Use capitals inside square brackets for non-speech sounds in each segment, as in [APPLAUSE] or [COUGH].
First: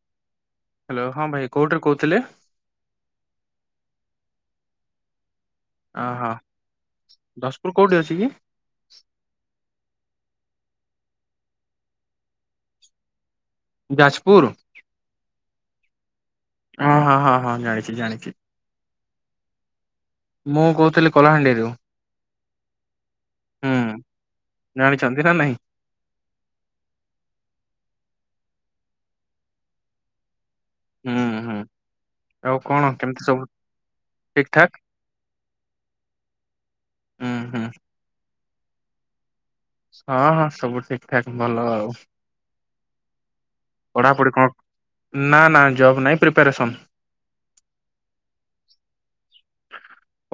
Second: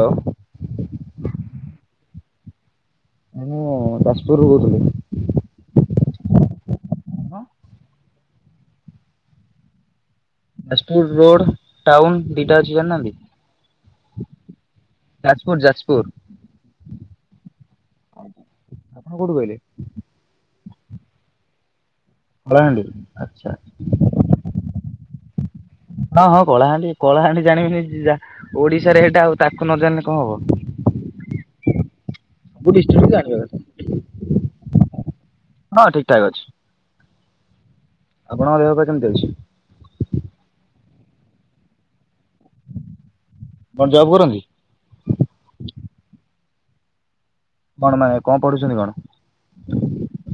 ଆଉ ହ୍ୟାଲୋ ହଁ ଭାଇ କୋଉଠାରୁ କହୁଥିଲେ? ମୁଁ ଯାଜପୁରରୁୁ କହୁଥିଲି। ଅହୋ ଯାଜପୁର କୋଉଠି ଅଛି କି? ଯାଜପୁର ରୋଡ଼ ଟାଉନ୍ ଦିଟା ଅଛି ଜାଣିନାହାନ୍ତି? ଯାଜପୁର? ଯାଜପୁର ଯାଜପୁର। ହଁ ହଁ ହଁ ହଁ ଜାଣିଛି ଜାଣିଚି। କୋଉଠୁ କହିଲେ? ମୁଁ କହୁଥିଲି କଳାହାଣ୍ଡିରୁ। କଳାହାଣ୍ଡି ଆଚ୍ଛା। ହୁଁ ଜାଣିଛନ୍ତି ନା ନାଇଁ ହଁ ହଁ କଳାହାଣ୍ଡି କଳାହାଣ୍ଡି ଜାଣିବିନି ଯିଏ ଯା ଓଡ଼ିଶାରେ ହେଟା ଆଉ ତାକୁ ନ ଜାଣିଲେ କଣ ହବ। ହୁଁ ହୁଁ ଆଉ ସବୁ କଣ ଡିଷ୍ଟ୍ରିକ୍ଟ କେମିତି ଜାଣିବା ସବୁ କଥା। ଠିକ୍ ଠାକ୍? ହଁ ଠିକ୍ ଠାକ୍ ଅଛି। ହୁଁ ହୁଁ। ଆପଣଙ୍କ ଦେହ ପା କେମିତି ଅଛି? ହଁ ହଁ ସବୁ ଠିକ୍ ଠାକ୍ ଭଲ ଆଉ। କଣ ଜବ୍ କରନ୍ତି? ନା ନା ଜବ୍ ନାହିଁ ପ୍ରିପାରେସନ୍ କଣ ମାନେ କଣ ପଢ଼ୁଛନ୍ତି କଣ?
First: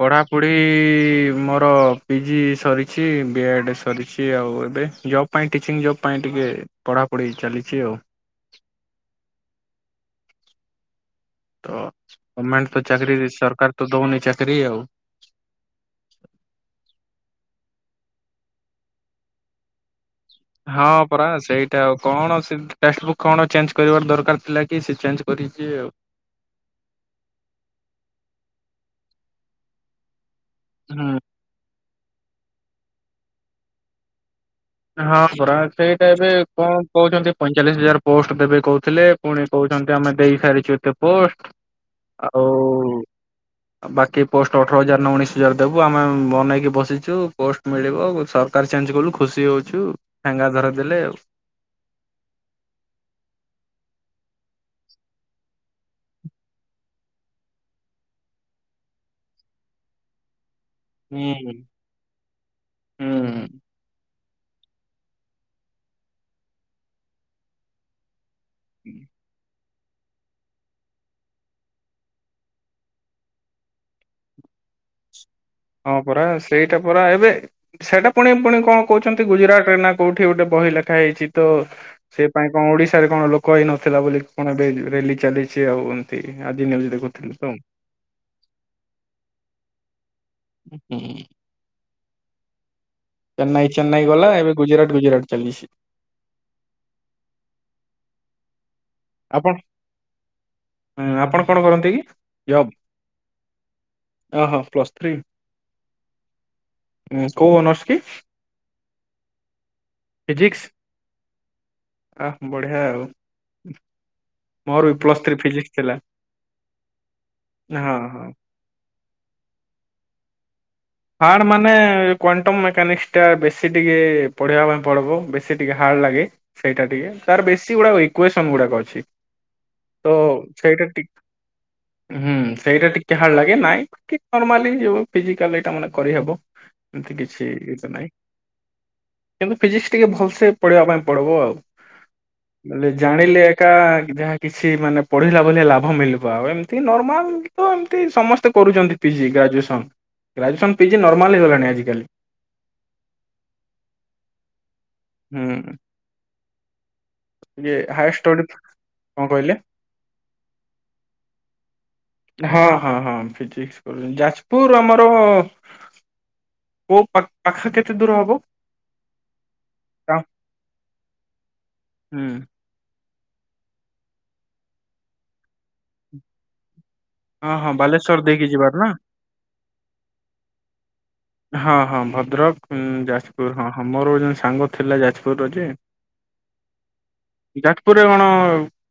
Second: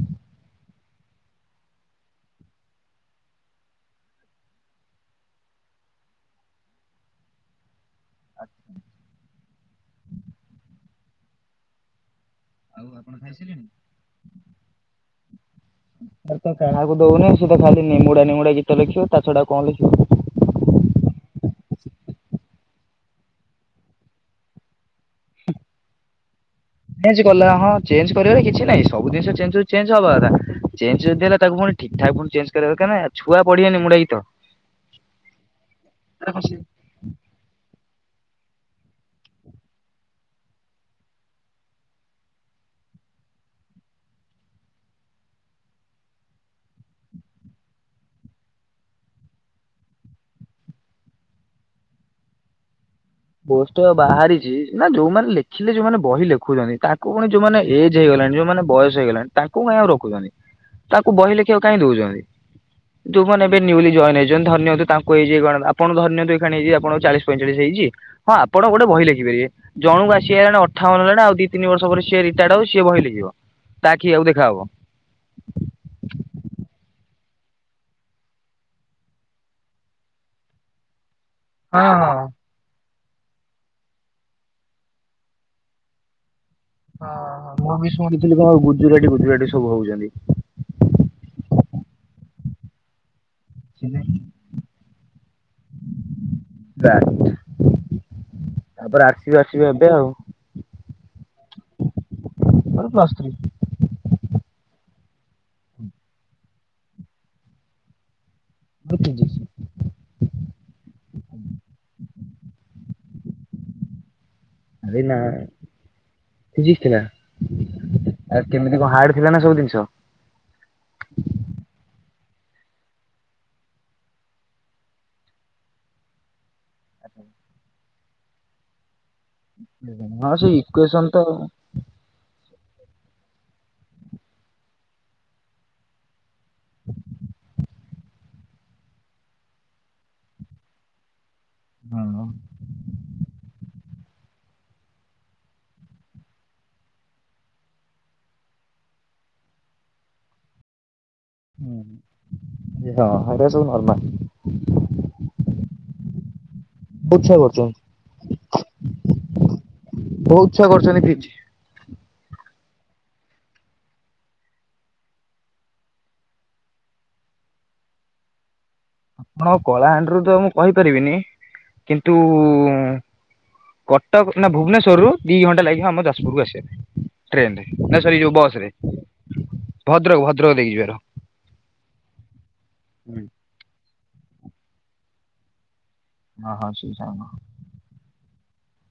ପଢ଼ାପଢ଼ି ମୋର ପିଜି ସରିଛି ବି ଏଡ଼୍ ସରିଛି ଆଉ ଏବେ ଜବ୍। ପାଇଁ ଟିଚିଂ ଜବ୍ ପାଇଁ ଟିକେ ପଢ଼ାପଢ଼ି ଚାଲିଛି ଆଉ। ତ ଗଭଣମେଣ୍ଟ ତ ଆଉ ଆପଣ ଚାକିରୀ ଖାଇସାରିଲେଣି? ସରକାର ତ ଦଉନି ଚାକିରରି ଆଉ। ର ତ କାହା ଦଉନି ତ ଖାଲି ନିମୁଡ଼ା ନିମୁଡ଼ା ଗୀତ ଲେଖିବ ତା ଛଡା କଣ ଲେଖିବ କି। ହଁ ପରା ସେଇଟା ଆଉ କଣ ସେ ଟେକ୍ସଟ ବୁକ୍ କଣ ଚେଞ୍ଜ କରିବାର ଦରକାର ଥିଲା କି ସେ ଚେଞ୍ଜ କରିଛି ଆଉ। ଚେଞ୍ଜ କଲା ହଁ ଚେଞ୍ଜ କରିବାରେ କିଛି ନାଇଁ ସବୁ ଜିନିସ ଚେଞ୍ଜ ହଉଚି ଚେଞ୍ଜ ହବା କଥା ଚଞ୍ଜ ହୁଁ ଯଦି ହେଲା ତାକୁ ପୁଣି ଠିକ ଠାକ ପୁଣି ଚେଞ୍ଜ କରିବା ଦରକାର ନା ନାଇଁ ଛୁଆ ପଢିବେ ନିମୁଡ଼ା ଗୀତ। ହଁ ପରା ସେଇଟା ଏବେ କଣ କହୁଛନ୍ତି ପଇଁଚାଳିଶ ହଜାର ପୋଷ୍ଟ ଦେବେ କହୁଥିଲେ ପୁଣି କହୁଛନ୍ତି ଆମେ ଦେଇ ସାରିଛୁ ଏତେ ପୋଷ୍ଟ। ଆ ହଉ। ଆଉ ବାକି ପୋଷ୍ଟ ଅଠର ହଜାର ନା ଉଣଶ ହଜାର ଦେବୁ ଆମେ ବନେଇକି ବସିଛୁ ପୋଷ୍ଟ ମିଳିବ ସରକାର ଚେଞ୍ଜ କଲୁ ଖୁସି ହଉଛୁ ଠେଙ୍ଗା ଧରେଇ ଦେଲେ ଆଉ। ପୋଷ୍ଟ ବାହାରିଛି ନା ଯୋଉମାନେ ଲେଖିଲେ ଯୋଉମାନେ ବହି ଲେଖୁଛନ୍ତି ତାଙ୍କୁ ପୁଣି ଯୋଉମାନେ ଏଜ୍ ହେଇଗଲାଣି ଯୋଉମାନେ ବୟସ ହେଇଗଲାଣି ତାଙ୍କୁ କାଇଁ ଆଉ ରଖୁଛନ୍ତି। ତାକୁ ବହି ହୁଁ ଲେଖିିବାକୁ କାହିଁ ଦଉଛନ୍ତି। ଯୋଉ ମାନେ ଏବେ ନ୍ୟୁଲି ଜଏନ ହେଇଛନ୍ତି ଧରିନିଅନ୍ତୁ ତାଙ୍କୁ ଏଇଯାଇ କଣ ଆପଣ ଧରିନିଅନ୍ତୁ ଏକ୍ଷଣି ହେଇଛି ଆପଣଙ୍କୁ ଚାଳିଶ ପଁଚାଳିଶ ହେଇଛି ହଁ ଆପଣ ଗୋଟେ ହୁଁ। ବହି ଲେଖିାପାରିବେ। ଜଣକୁ ଆସିକିହେଲାଣି ଅଠାବନ ହେଲାଣି ଆଉ ଦି ତିନି ବର୍ଷ ପରେ ସିଏ ରିଟାୟାର୍ଡ ହଉ ସିଏ ବହି ଲେଖିବ। ତା ଆଖି କି ଆଉ ଦେଖାହବ। ହଁ ପରା ସେଇଟା ପରା ଏବେ ସେଇଟା ପୁଣି ପୁଣି କଣ କହୁଛନ୍ତି ଗୁଜୁରାଟ ରେ ନା କୋଉଠି ଗୋଟେ ବହି ଲେଖା ହେଇଛି। ତ ହଁ ହଁ। ସେ ପାଇଁ କଣ ଓଡିଶାରେ କଣ ଲୋକ ହେଇ ନଥିଲା ବୋଲି କଣ ଏବେ ରଲି ଚାଲିଛି ଆଉ। ଏ ଆଜିି ନ୍ୟୁଜ ଦେଖୁଥିଲି ତ ଓ ହୁଁ ମୁଁ ବି ଶୁଣିଥିଲି କଣ ଗୁଜୁରାଟି ଗୁଜୁରାଟି ସବୁ ହଉଛନ୍ତି। ହୁଁ ଚେନ୍ନାଇ, ଚେନ୍ନାଇ ଗଲା ଏବେ। ଗୁଜୁରଟ, ଗୁଜରାଟ ଚାଲିଛି। ତ୍ୟାଟ ତାପରେ ଆ ଆପଣ ଆପଣ କଣ କରନ୍ତି କି? ଜବ୍। ମୋର ପ୍ଲସ୍ ଥ୍ରୀ ଓହୋ ପ୍ଲସ୍ ଥ୍ରୀ କୋଉ ଅନର୍ସ କି? ପତିଦୁସ [UNINTELLIGIBLE] ଫିଜିକ୍ସ ଆ ବଢିଆ ଆଉ। ମୋର ବି ଏଇନା ପ୍ଲସ୍ ଥ୍ରୀ ଫିଜିକ୍ସ ଥିଲା ପିଜିକ୍ସି ନା ହଁ ହଁ ଆ। କେମିତି କଣ ହାର୍ଡ ଥିଲା ନା ସବୁ ଜିନିଷ। ହାର୍ଡ଼ ମାନେ କ୍ଵାଣ୍ଟମ୍ ମେକାନିକ୍ସଟା ବେଶୀ ଟିକେ ପଢ଼ିବା ପାଇଁ ପଡ଼ିବ ବେଶୀ ଟିକେ ହାର୍ଡ଼ ଲାଗେ। ସେଇଟା ଟିକେ ତାର ବେସିକ ଗୁଡ଼ାକ ଇକ୍ଵାସନ୍ ଗୁଡାକ ଅଛି। ତ ହଁ ସେଇ ସେଇଟା ଇକ୍ୱେସନ ଟିକେ ତ ହୁଁ ସେଇଟା ଟିକେ ହାର୍ଡ ଲାଗେ ନାଇଁ ନର୍ମାଲି ଫିଜିକାଲି ଏଇଟା ମାନେ କରିହବ। ଏମିତି କିଛି ଜିନଷ ନାହିଁ। କିନ୍ତୁ ଫିଜିକ୍ସ ଟିକେ ଭଲସେ ପଢିଇବା ପାଇଁ ପଡବ ଆଉ। ଆଉ କଣ? ବଲେ ଜାଣିଲେ ଏକା ଯାହା କିଛି ମାନେ ପଢିଲା ଭଳିଆ ଲାଭ ମିଳିବ ଆଉ ଏମିତି ନର୍ମାଲ ହଁ ଏମିତି ସମସ୍ତେ କରୁଛନ୍ତି PG graduation. Graduation PG normal ହେଲାଣି ଆଜିକାଲି। ହଁ ହେରା ସବୁ ନର୍ମାଲ ହୁଁ। ବହୁତ ଛୁଆ ଇଏ କରୁଛନ୍ତି ହାୟରଷ୍ଟଡି କଣ କହିଲେ? ବହୁତ ଛୁଆ କରୁଛନ୍ତି ପିଜି। ହଁ ହଁ ହଁ ଫିଜିକ୍ସି ପଢ଼ୁଛନ୍ତି ଯାଜପୁର ଆମ ଟ କୋଉ ପାଖ ପାଖ କେତେ ଦୂର ହବ? ଆମର କଳାହାଣ୍ଡିରୁ ତା- ତ ମୁଁ କହିପାରିବିନି କିନ୍ତୁ ହୁଁ କଟକ ନା ଭୁବନେଶ୍ୱରରୁ ଦିଇ ଘଣ୍ଟା ଲାଗିବ ଆମ ଯାଜପୁରକୁ ଆସିବା ପାଇଁ। ହଁ ଟ୍ରେନ ହଁ ରେ ନା ବାଲେଶ୍ଵର ସରି ଯୋଉ ଦେଇକି ବସ ରେ ଯିବାର ନା ଭଦ୍ରକ ଭଦ୍ରକ ଦେଇକି ଯିବାର। ହଁ ହଁ ଭଦ୍ରକ ଉଁ ଯାଜପୁର ହଁ ହଁ ମୋର ଜଣେ ସାଙ୍ଗ ଥିଲା ଯାଜପୁର ର ଯେ ହଁ ହଁ ସେଇ ସାଙ୍ଗ। ଯାଜପୁରରେ କଣ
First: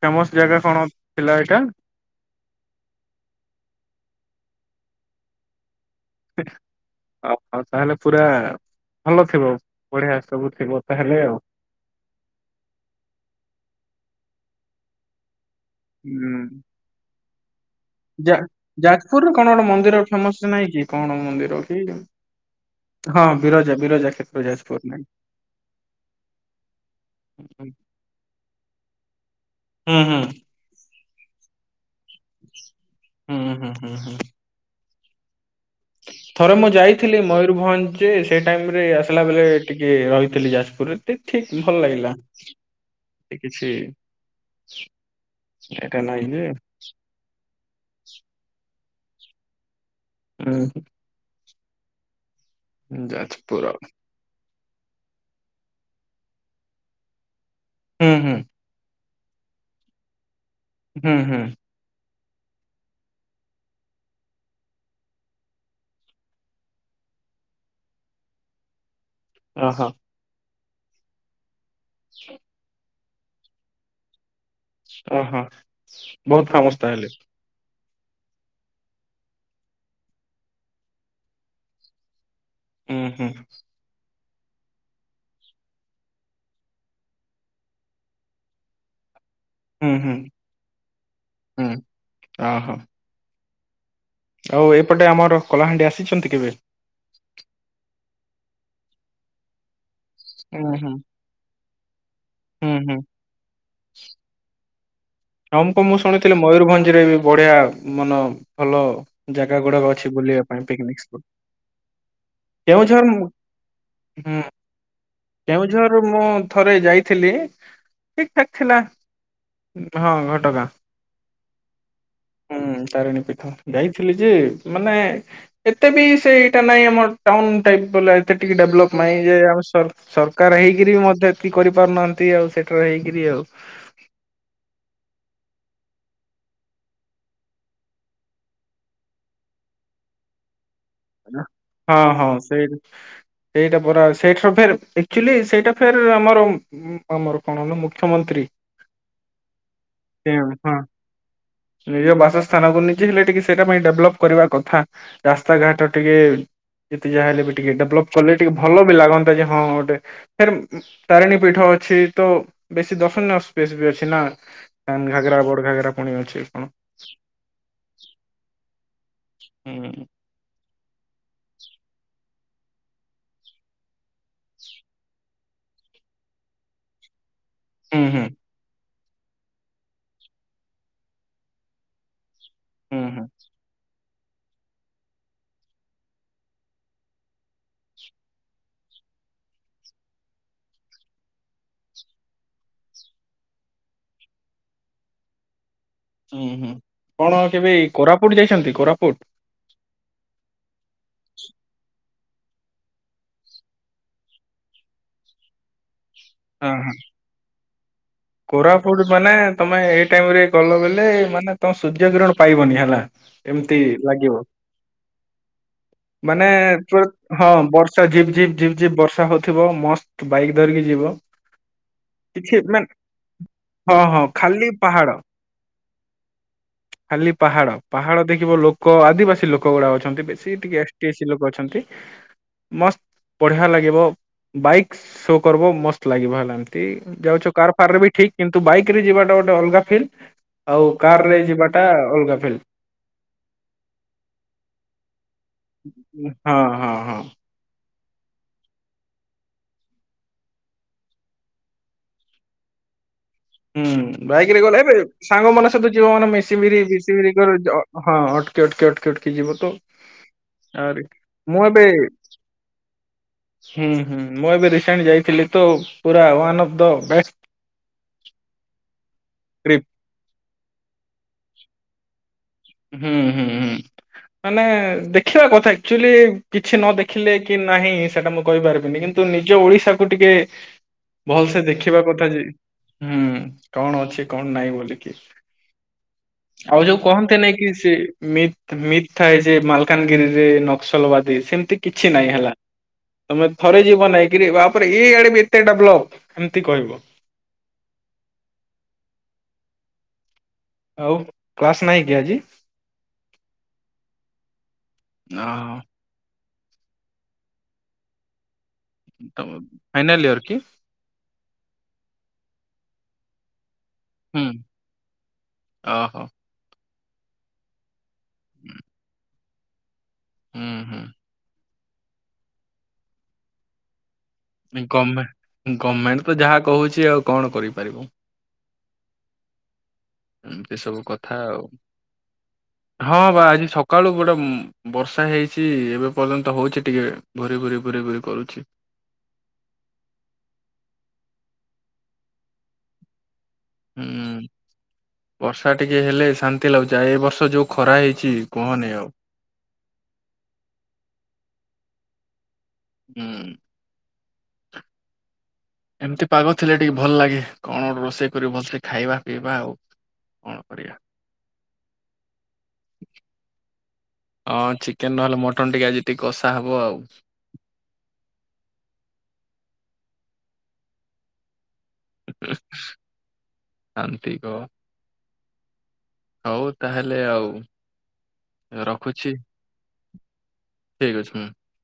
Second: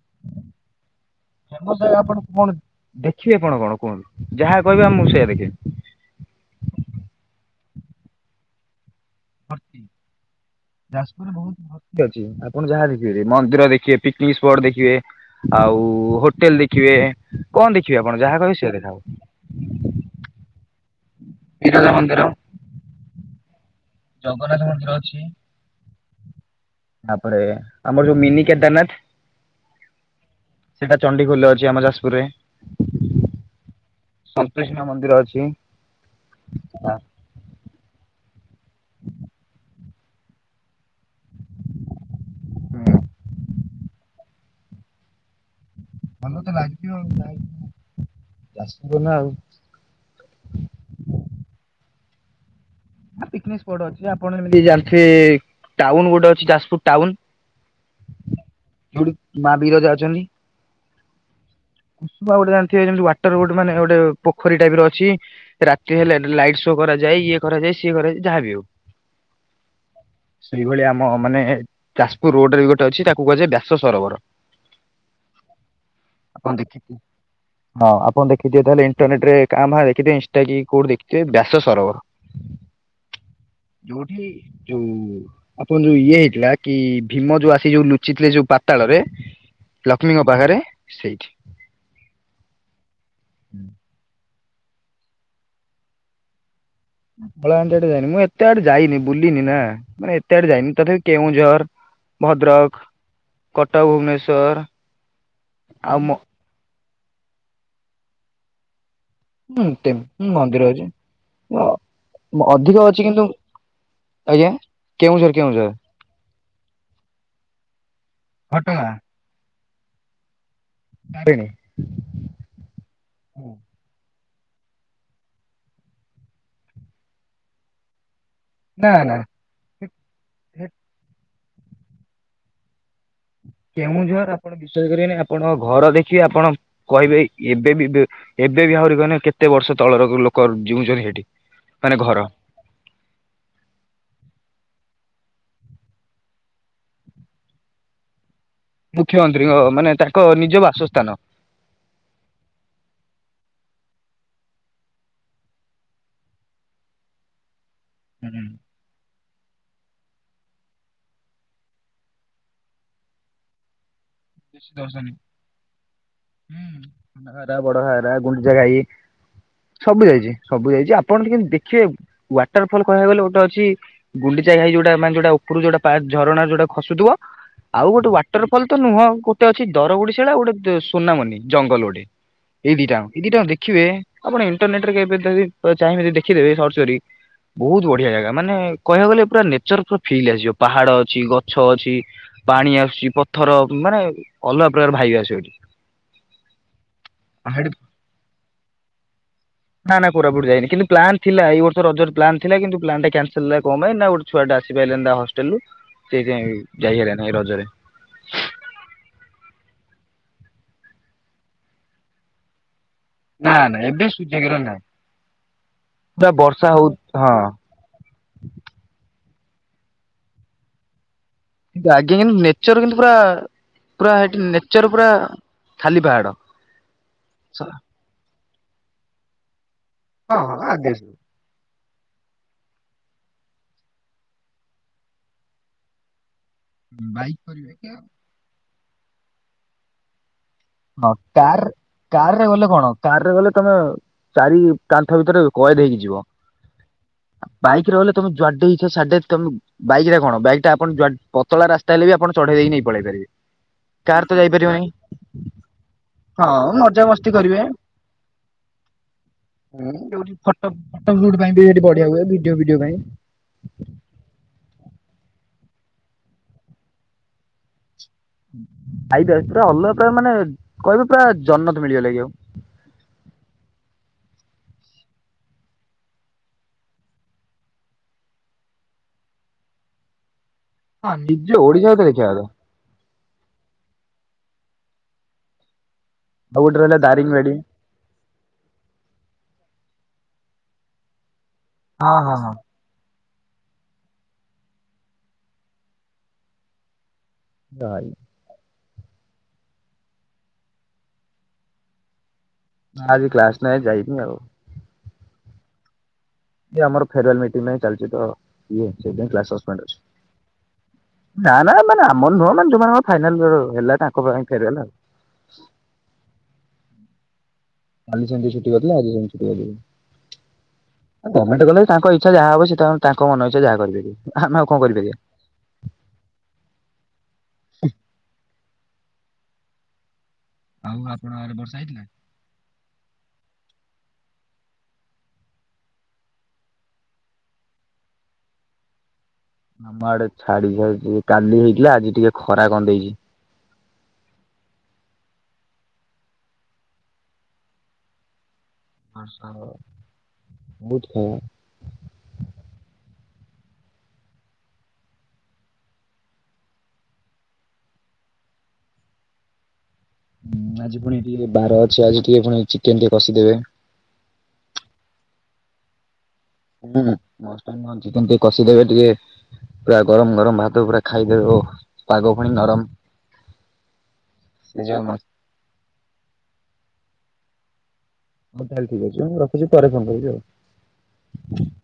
ଫେମସ୍ ଜାଗା କଣ? ଥିଲା ଏଇଟା ଫେମସ୍ ଜାଗା ଆପଣ କଣ ଦେଖିବେ କଣ କଣ କୁହନ୍ତୁ ଯାହା କହିବେ ମୁଁ ସେଇଆ ଦେଖେଇବେ। ହେ ଆପଣ ତାହେଲେ ପୁରା ଭଲ ଥିବ ଭର୍ତ୍ତି ବଢିଆ ସବୁ ଥିବ ତାହେଲେ ଯାଜପୁରରେ ଆଉ। ବହୁତ ଭର୍ତ୍ତି ଠିକ୍ ଅଛି ଆପଣ ଯାହା ଦେଖିପାରିବେ। ମନ୍ଦିର ଦେଖିବେ ପିକିନିକ୍ ସ୍ଫଟ୍ ଦେଖିବେ ଆଉ ହୋଟେଲ ହୁଁ ଦେଖି ଖିବେ। କଣ ଦେଖିବେ ଆପଣ? ଯା ଯାଜପୁରରେ କଣ ଗୋଟେ କଣ ମନ୍ଦିର ଫେମସ ନାହିଁ କି। କଣ ମନ୍ଦିର କି? ବିରଜା ମନ୍ଦିର। ହଁ ବିରଜା ବିରଜା କ୍ଷେତ୍ର ଜଗନ୍ନାଥ ଯାଜପୁର ମନ୍ଦିର ମେ। ତା ପରେ ଆମର ଯୋଉ ମିିନି କେଦାରନାଥ। ହୁଁ ହୁଁ ହୁଁ ସେଇଟା ଚଣ୍ଡିଖୋଲରେ ଅଛି ଆମ ଯାଜପୁରରେ। ହୁଁ ହୁଁ ହୁଁ ହୁଁ। ସନ୍ତୋଷି ମା ମନ୍ଦିର ଅଛି। ଥରେ ମୁଁ ଯାଇଥିଲି ମୟୂରଭଞ୍ଜ ଯେ ସେ ଟାଇମ ରେ ଆସିଲା ବେଳେ ଟିକେ ରହିଥିଲି ଯାଜପୁରରେ ଟେ ଠିକ ଭଲ ଲାଗିଲା ଏ କିଛି ଏଟା ନା ଭଲ ତ ଲାଗିବ ଆଉ ଯାଜପୁର ନାଉ। ଉଁ ହୁଁ। ହୁଁ, ଆ ପିକିନିକ୍ ଯାଜପୁର ସ୍ଫଟ୍ ଅଛି। ଆପଣ ଯେମିତି ଜାଣିଥିବେ ଟାଉନ୍ ଗୋଟେ ଅଛି ଯାଜପୁର ଟାଉନ୍? ହୁଁ ହୁଁ। ଯୋଉଠି ମା ବିରଜା ଅଛନ୍ତି। ହୁଁ ହୁଁ। କୁସୁମା ଗୋଟେ ଜାଣିଥିବେ ଯେମିତି ୱାଟର ଗୋଟ ମାନେ ଗୋଟେ ପୋଖରୀ ଟାଇପ ର ଅଛି। ରାତି ହେଲେ ଲାଇଟ୍ ଶୋ କରାଯାଏ। ଇଏ କରାଯାଏ ସିଏ କରାଯାଏ ଯାହାବି ହଉ। ଓହୋ। ସେଇ ଭଳିଆ ଆମ ମାନେ ଯାଜପୁର ରୋଡରେ ଗୋଟେ ଅଛି ତାକୁ କୁହାଯାଏ ବ୍ୟାସ ସରୋବର। ଓହୋ ଆପଣ ବହୁତ ଫେମସ ତା ଦେଖିଥିବେ ହେଲେ? ହଁ ଆପଣ ଦେଖିଥିବେ ତାହେଲେ ଇଣ୍ଟର୍ନେଟରେ କାଆଁ ଭାଆଁ ଦେଖିଥିବେ ଇନ୍ଟା କି କୋଉଠି ଦେଖଥିବେ ବ୍ୟାସ ସରବର। ଉଁ ହୁଁ। ଯୋଉଠି ଯୋଉ ଆପଣ ଯୋଉ ଇଏ ହେଇଥିଲା କି ଭୀମ ଯୋଉ ଆସି ଯୋଉ ଲୁଚିଥିଲେ ଯୋଉ ପାତାଳରେ ହୁଁ ହୁଁ। ଲକ୍ଷ୍ମୀଙ୍କ ପାଖରେ ସେଇଠି। ହୁଁ ଓହୋ। ଆଉ ଏପଟେ ଆମର କଳାହାଣ୍ଡି ଆସିଚନ୍ତି କେବେ? କଳାହାଣ୍ଡି ଆଡେ ଯାଇନି ମୁଁ ଏତେ ଆଡେ ଯାଇନି ବୁଲିନି ନା ମାନେ ଏତେ ଆଡେ ହୁଁ ଯାଇନି। ହୁଁ ତଥାପି କେଉଁଝର ହୁଁ ଭଦ୍ରକ, ହୁଁ। କଟକ, ଭୁବନେଶ୍ଵର ଆଉ କଁ ମୁଁ ଶୁଣିଥିଲି ମୟୁରଭଞ୍ଜ ରେ ବି ବଢିଆ ମାନ ଭଲ ଜାଗା ହୁଁ ଗୁଡାକ ତେମ ଅଛି ବୁଲିବା ମନ୍ଦିର ପାଇଁ ଅଛି ପିକନିକ ସ୍ପ ଅଧିକ ଅଛି କିନ୍ତୁ ଆଜ୍ଞା। କେଉଁଝର କେଉଁଝର କେଉଁଝରରୁ ମୁଁ ଥରେ ଯାଇଥିଲି ଠିକ ଠାକ୍ ଥିଲା। ଘଟଗାଁ ହଁ ଘଟଗାଁ। ତାରିଣୀ। ହୁଁ ତାରିଣୀ ପୀଠ ଯାଇଥିଲି ଯେ ମାନେ ଏତେ ବି ସେ ଏଇଟା ନାଇଁ ଆମ ଟାଉନ ଟାଇପ ବଲା ଏତେ ଟିକେ ନା ଡେଭଲପ୍ ନା ନାଇଁ ଯେ ସର ସରକାର ହେଇକରି ବି ମଧ୍ୟ ଏତିକି କରିପାରୁନାହାନ୍ତି ଆଉ ସେଠାରେ ହେଇକରି ଆଉ। କେଉଁଝର ଆପଣ ବିଶ୍ବାସ କରିବେନି ଆପଣଙ୍କ ଘର ଦେଖିବେ ଆପଣ କହିବେ ଏଇ ଏବେ ବି ଏବେ ବି ଆହୁରି କହିଲେ କେତେ ବର୍ଷ ତଳର ଲୋକ ଜିଉଛନ୍ତି ହେଠ ହଁ ହଁ ସେଇଟ। ସେଇଟା ପରା ସେଇଠ ସ ପର ସେଠି ଦେଖିଲି ସେଇଟା ଫେର ଆମର- ଆମର କଣ ହେଲା ମୁଖ୍ୟମନ୍ତ୍ରୀ? ମୁଖ୍ୟମନ୍ତ୍ରୀଙ୍କ ମାନେ ତାଙ୍କ ସେ ନିଜ ହଁ ବାସସ୍ଥାନ। ନିଜ ବାସସ୍ଥାନ ବୋଲିକୀ ହେଲେ ଟିକେ ସେଇଟା ପାଇଁ ଡେଭଲପ କରିବା କଥା ରାସ୍ତାଘାଟ। ଟିକେ ଯେତେ ଯାହା ହେଲେ ବି ଟିକେ ଡେଭଲପ କଲେ ଟିକେ ଭଲ ବି ଲାଗନ୍ତା ଯେ ହଁ ଗୋଟେ ଫେରେ ତାରିଣୀ ପୀଠ ଅଛି ତ ବେଶୀ ଦର୍ଶନୀୟ ସ୍ପେସ୍ ବି ଅଛି ନା! ଦର୍ଶନୀ ହୁଁ ସାନ ଘାଗରା ବଡ ଘାଗରା ପୁଣି ଅଛି କଣ! ସାନ ଘାଗେରା ବଡ ଘାଗେରା ଗୁଣ୍ଡିଚା ଘାଇ। ହୁଁ ସବୁ ହୁଁ। ଯାଇଛି ସବୁ ଯାଇଛି ଆପଣ କେମିତି ଦେଖିବେ ୱାଟର ଫଲ କହିବାକୁ ଗଲେ ଗୋଟେ ଅଛି ଗୁଣ୍ଡିଚା ଘାଇ ଯୋଉଟା ମାନେ ଯୋଉଟା ଉପରୁ ଯୋଉଟା ପାର୍କ ଝରଣା ଯୋଉଟା ଖସୁଥିବ ଆଉ ହୁଁ ଗୋଟେ ହୁଁ ୱାଟର ଫଲ ତ ନୁହଁ ଗୋଟେ ଅଛି ଦର ଗୁଡିଶିଳା ଗୋଟେ ସୁନାମନି ଜଙ୍ଗଲ ଗୋଟେ। ଏଇ ହୁଁ ଦିଟାଙ୍କ ଏଇ ହୁଁ ଦିଟା ଦେଖିବେ ଆପଣ ଇଣ୍ଟରନେଟରେ କେବେ ଥରେ ଚାହିଁ ବେ ଯଦି ଦେଖିଦେବେ ସର୍ଚ୍ଚ କରି ବହୁତ ବଢିଆ ଜାଗା ମାନେ କହିବାକୁ ଗଲେ ପୁରା ନେଚର ପୁରା ଫିଲ୍ ଆସିଯିବ ପାହାଡ ଅଛି ଗଛ ଅଛି। ପାଣି ଆସୁଛି ପଥର ମାନେ ଅଲଗା ପ୍ରକାର ଭାଇବ ଆସିବ ସେଠି। ହୁଁ ହୁଁ କଣ ଆଉ କେବେ କୋରାପୁଟ ଯାଇଛନ୍ତି କୋରାପୁଟ? ନା ନା କୋରାପୁଟ ଯାଇନି କିନ୍ତୁ ପ୍ଲାନ ଥିଲା ଏଇ ବର୍ଷ ରଜ ରେ ପ୍ଲାନ ଥିଲା କିନ୍ତୁ ପ୍ଲାନ୍ ଟା କ୍ୟାନସଲ ହେଲା କଣ ପାଇଁନା ଗୋଟେ ଛୁଆ ଟା ଆସିପାରିଲାନି ତା ହଷ୍ଟେଲ ରୁ ସେଇଥିପାଇଁ ହଁ ହଁ। ଯାଇ ହେଲାନି ଏଇ ରଜରେ। କୋରାପୁଟ ମାନେ ତମେ ଏଇ ଟାଇମ ରେ ଗଲ ବଲେ ମାନେ ତମେ ସୂର୍ଯ୍ୟ କିିରଣ ପାଇବନି ହେଲା। ନା ଏମିତି ନା ଏବେ ଲାଗିବ ସୁଯୋଗର ନାହିଁ। ପୁରା ମାନେ ବର୍ଷା ହଉ ତ ହଁ ବର୍ଷ ର୍ଷା ଝିପ ଝିପ ଝିପ ଝିପ ବର୍ଷା ହଉଥିବ ମସ୍ତ ବାଇକ ଧରିକି ଯିବ। ଲାଗିନ କିଛି ନେଚର ମାନେ କିନ୍ତୁ ପୁରା ହଁ ପୁରା ହଁ ହେଠି ଖାଲି ନେଚର ପୁରା ପାହାଡ। ଖାଲି ପାହାଡ। ଖାଲି ପାହାଡ ପାହାଡ ଦେଖିବ ଲୋକ ଆଦିବାସୀ ଲୋକ ଗୁଡାକ ଅଛନ୍ତି ହଁ ବେଶୀ ହଁ ଟିକେ ଏସ୍ ଆଗେ ଟି ଏସ୍ ସି ଲୋକ ଅଛନ୍ତି। ମସ୍ତ ବଢିଆ ଲାଗିବ ବାଇକ୍ ଶୋ କରିବ ମସ୍ତ ଲାଗିବ ହେଲା। ଏ ବାଇକ୍ ଯାଉଛ କାର କରିବେ କି ଫାର ରେ ଆଉ। ବି ଠିକ କିନ୍ତୁ ବାଇକ ରେ ଯିବାଟା ଗୋଟେ ଅଲଗା ଫିଲ୍ ଆଉ ହଁ କାର ରେ କାର୍ ଯିବାଟା ଅଲଗା କାରରେ ଫିଲ୍। ଗଲେ କଣ କାରରେ ଗଲେ ତମେ ଚାରି କାନ୍ଥ ଭିତରେ କଏଦ ହେଇକି ଯିବ। ହଁ ହଁ ହଁ ବାଇକ ରେ ଗଲେ ତମେ ଜୁାଆଡେ ଇଚ୍ଛା ସିଆଡେ ତମେ ବାଇକ୍ ଟା କଣ ବାଇକ୍ ଟା ଆପଣ ଜୁଆ ପତଳା ରାସ୍ତା ହେଲେ ବି ଆପଣ ଚଢେଇ ଦେଇକି ନେଇ ପଳେଇ ପାରିବେ। କାର୍ ହୁଁ ତ ବାଇକ ରେ ଗଲେ ଯାଇପାରିବନି। ହେଇପାରିବ ସାଙ୍ଗ ମାନସ ସବୁ ଯିବ ମାନେ ହଁ ମିଶିରି ମଜାମସ୍ତି ମିଶିବରି ହଁ କରିବେ ଅଟକି ଅଟକି ଅଟକି ଅଟକି ଯିବ ତ [UNINTELLIGIBLE] ଫଟୋ ଆରେ ଫୋଟୋ ସୁଟପାଇଁ ମୁଁ ବି ଏବେ ସେଠି ବଢିଆ ହୁଏ ଭିଡିଓ ଫିଡିଓ ପାଇଁ ହୁଁ ହୁଁ ମୁଁ ଏବେ ରିସେଣ୍ଟ ଯାଇଥିଲି ତ ପୁରା ୱାନ ଅଫ୍ ଦ ବେଷ୍ଟ ଆଇଦ ଆ ପୁରା ଟ୍ରିପ୍। ଅଲଗା ମାନେ କହିବେ ପୁରା ଜନତ ମିଳିଗ ଲାକି ଆଉ। ହୁଁ ହୁଁ ହୁଁ। ମାନେ ଦେଖିବା କଥା ଆକ୍ଚୁଆଲି କିଛି ନ ଦେଖିଲେ କି ନାହିଁ ସେଟା ମୁଁ କହିପାରିବିନି କିନ୍ ତୁ ନିଜ ଓଡିଶାକୁୁ ଟିକେ ହଁ ନି ନିଜେ ଭଲସେ ଓଡିଶା ଦେଖିବା ଭିତରେ କଥା ଯେ। ଆଉ ହୁଁ କଣ ଅଛି କଣ ନାଇଁ ବୋଲିକି ଗୋଟେ ଆଉ ଯୋଉ ରହିଲା କହନ୍ତି ଦାରିଙ୍ଗବାଡି। ନେଇ ସି ମିତ୍ ମିଥ ଥାଏ ଯେ ମାଲକାନଗିରି ରେ ନକ୍ସଲବାଦୀ ସେମିତି କିଛି ହଁ ନାଇଁ ହଁ ହେଲା। ହଁ। ତମେ ଥରେ ଯିବ ନାଇଁକିରି ବାପରେ ଏ ଇଆଡେ ଏତେ ଡେଭଲପ୍ ଏମିତି କହିବ। ଦାଇ। ଆଉ କ୍ଲାସ ନାହିଁ କି ଆଜି? ନା ଆଜି କ୍ଲାସ ନାଇଁ ଯାଇନି ଆଉ। ଓଁ। ଆମର ଫେରୱାଲ ମିଟିଂ ପାଇଁ ଚାଲିଛି ତ ଇଏ ସେଇଥି ପାଇଁ କ୍ଲାସ୍ ସସ୍ପେଣ୍ଡ ଫାଇନାଲ ଇୟର କି? ଅଛି। ନା ନା ମାନେ ଆମନ ନୁହ ମାନେ ଯୋଉ ମାନଙ୍କର ଫାଇନାଲ ହେଲା ତାଙ୍କ ପାଇଁ ଫେରୁଆଲ ଆଉ। ଅ ହୋ। କାଲି ସେମତୀ ଛୁଟି କରଥିଲେ ଆଜି ସେମତିି ଛୁଟୀ କର ଦେଇଛନ୍ତି, ହୁଁ ହୁଁ ଏ ଗମେଣ୍ଟ କଲେଜ୍ ତାଙ୍କ ଇଛା ଜାହା ହବ ସେ ତାଙ୍କ ତାଙ୍କ ମନ ଇଛା କରିପାରିବେ। ଆମେ ଆଉ କଣ କରିପାରିବା। ଗମେ ଗମେଣ୍ଟ ତ ଯାହା କହୁଛି ଆଉ କଣ କରିପାରିବୁ। ଏମିତି ଆଉ ସବୁ କଥା ଆପଣଙ୍କ ଆଡେ ଆଉ ବର୍ଷା ହେଇଥିଲା? ହଁ ବା ଆଜି ସକାଳୁ ଗୋଟେ ବର୍ଷା ହେଇଚି ଏବେ ପର୍ଯ୍ୟନ୍ତ ହଉଛି ଟିକେ ଭୁରି ଭୁରି ଭୁରି ଭୁରି କରୁଛି। ଆମ ଆଡେ ଛାଡିଛାଡିଛି କାଲି ହେଇଥିଲା ଆଜି ଟିକେ ଖରା କଣ ଦେଇଛି। ହୁଁ। ବର୍ଷା ଟିକେ ହେଲେ ଶାନ୍ତି ଲାଗୁଛି ଏ ବର୍ଷ ଯୋଉ ଖରା ହେଇଛି କୁହନି ଆଉ। ବହୁତ ଖ ହୁଁ। ଏମିତି ପାଗ ଥିଲେ ଟିକେ ଭଲ ଲାଗେ କଣ ଗୋଟେ ରୋଷେଇ କରିବ ଭଲ ଖାଇବା ପିଇବା ଆଉ। କଣ ହୁଁ କରିବା ଆଜି ପୁଣି ଟିକେ ବାର ଅଛି ଆଜି ଟିକେ ପୁଣି ଚିକେନ ଟିକେ କସିଦେବେ। ହଁ ଚିକେନ ନହେଲେ ମଟନ ଟିକେ ଆଜି ଟିକେ କଷା ହବ ଆଉ। ମଟନ ନନେ ଚିକେନ ଟିକେ କଷିଦେବେ ଟିକେ ପୁରା ଗରମ ଗରମ ଭାତ ପୁରା ଖାଇଦେବେ ଓ। ପାଗ ପୁଣି ନରମ, ଶାନ୍ତି କହ। [UNINTELLIGIBLE] ହଉ ତାହେଲେ ଆଉ। ହଉ ତାହେଲେ ଠିକ ଅଛି ରଖୁଛି ମୁଁ ରଖିଛି ପରେ ଫୋନ କରିବି ଠିକ୍ ଅଛି ମୁଁ। ଆଉ।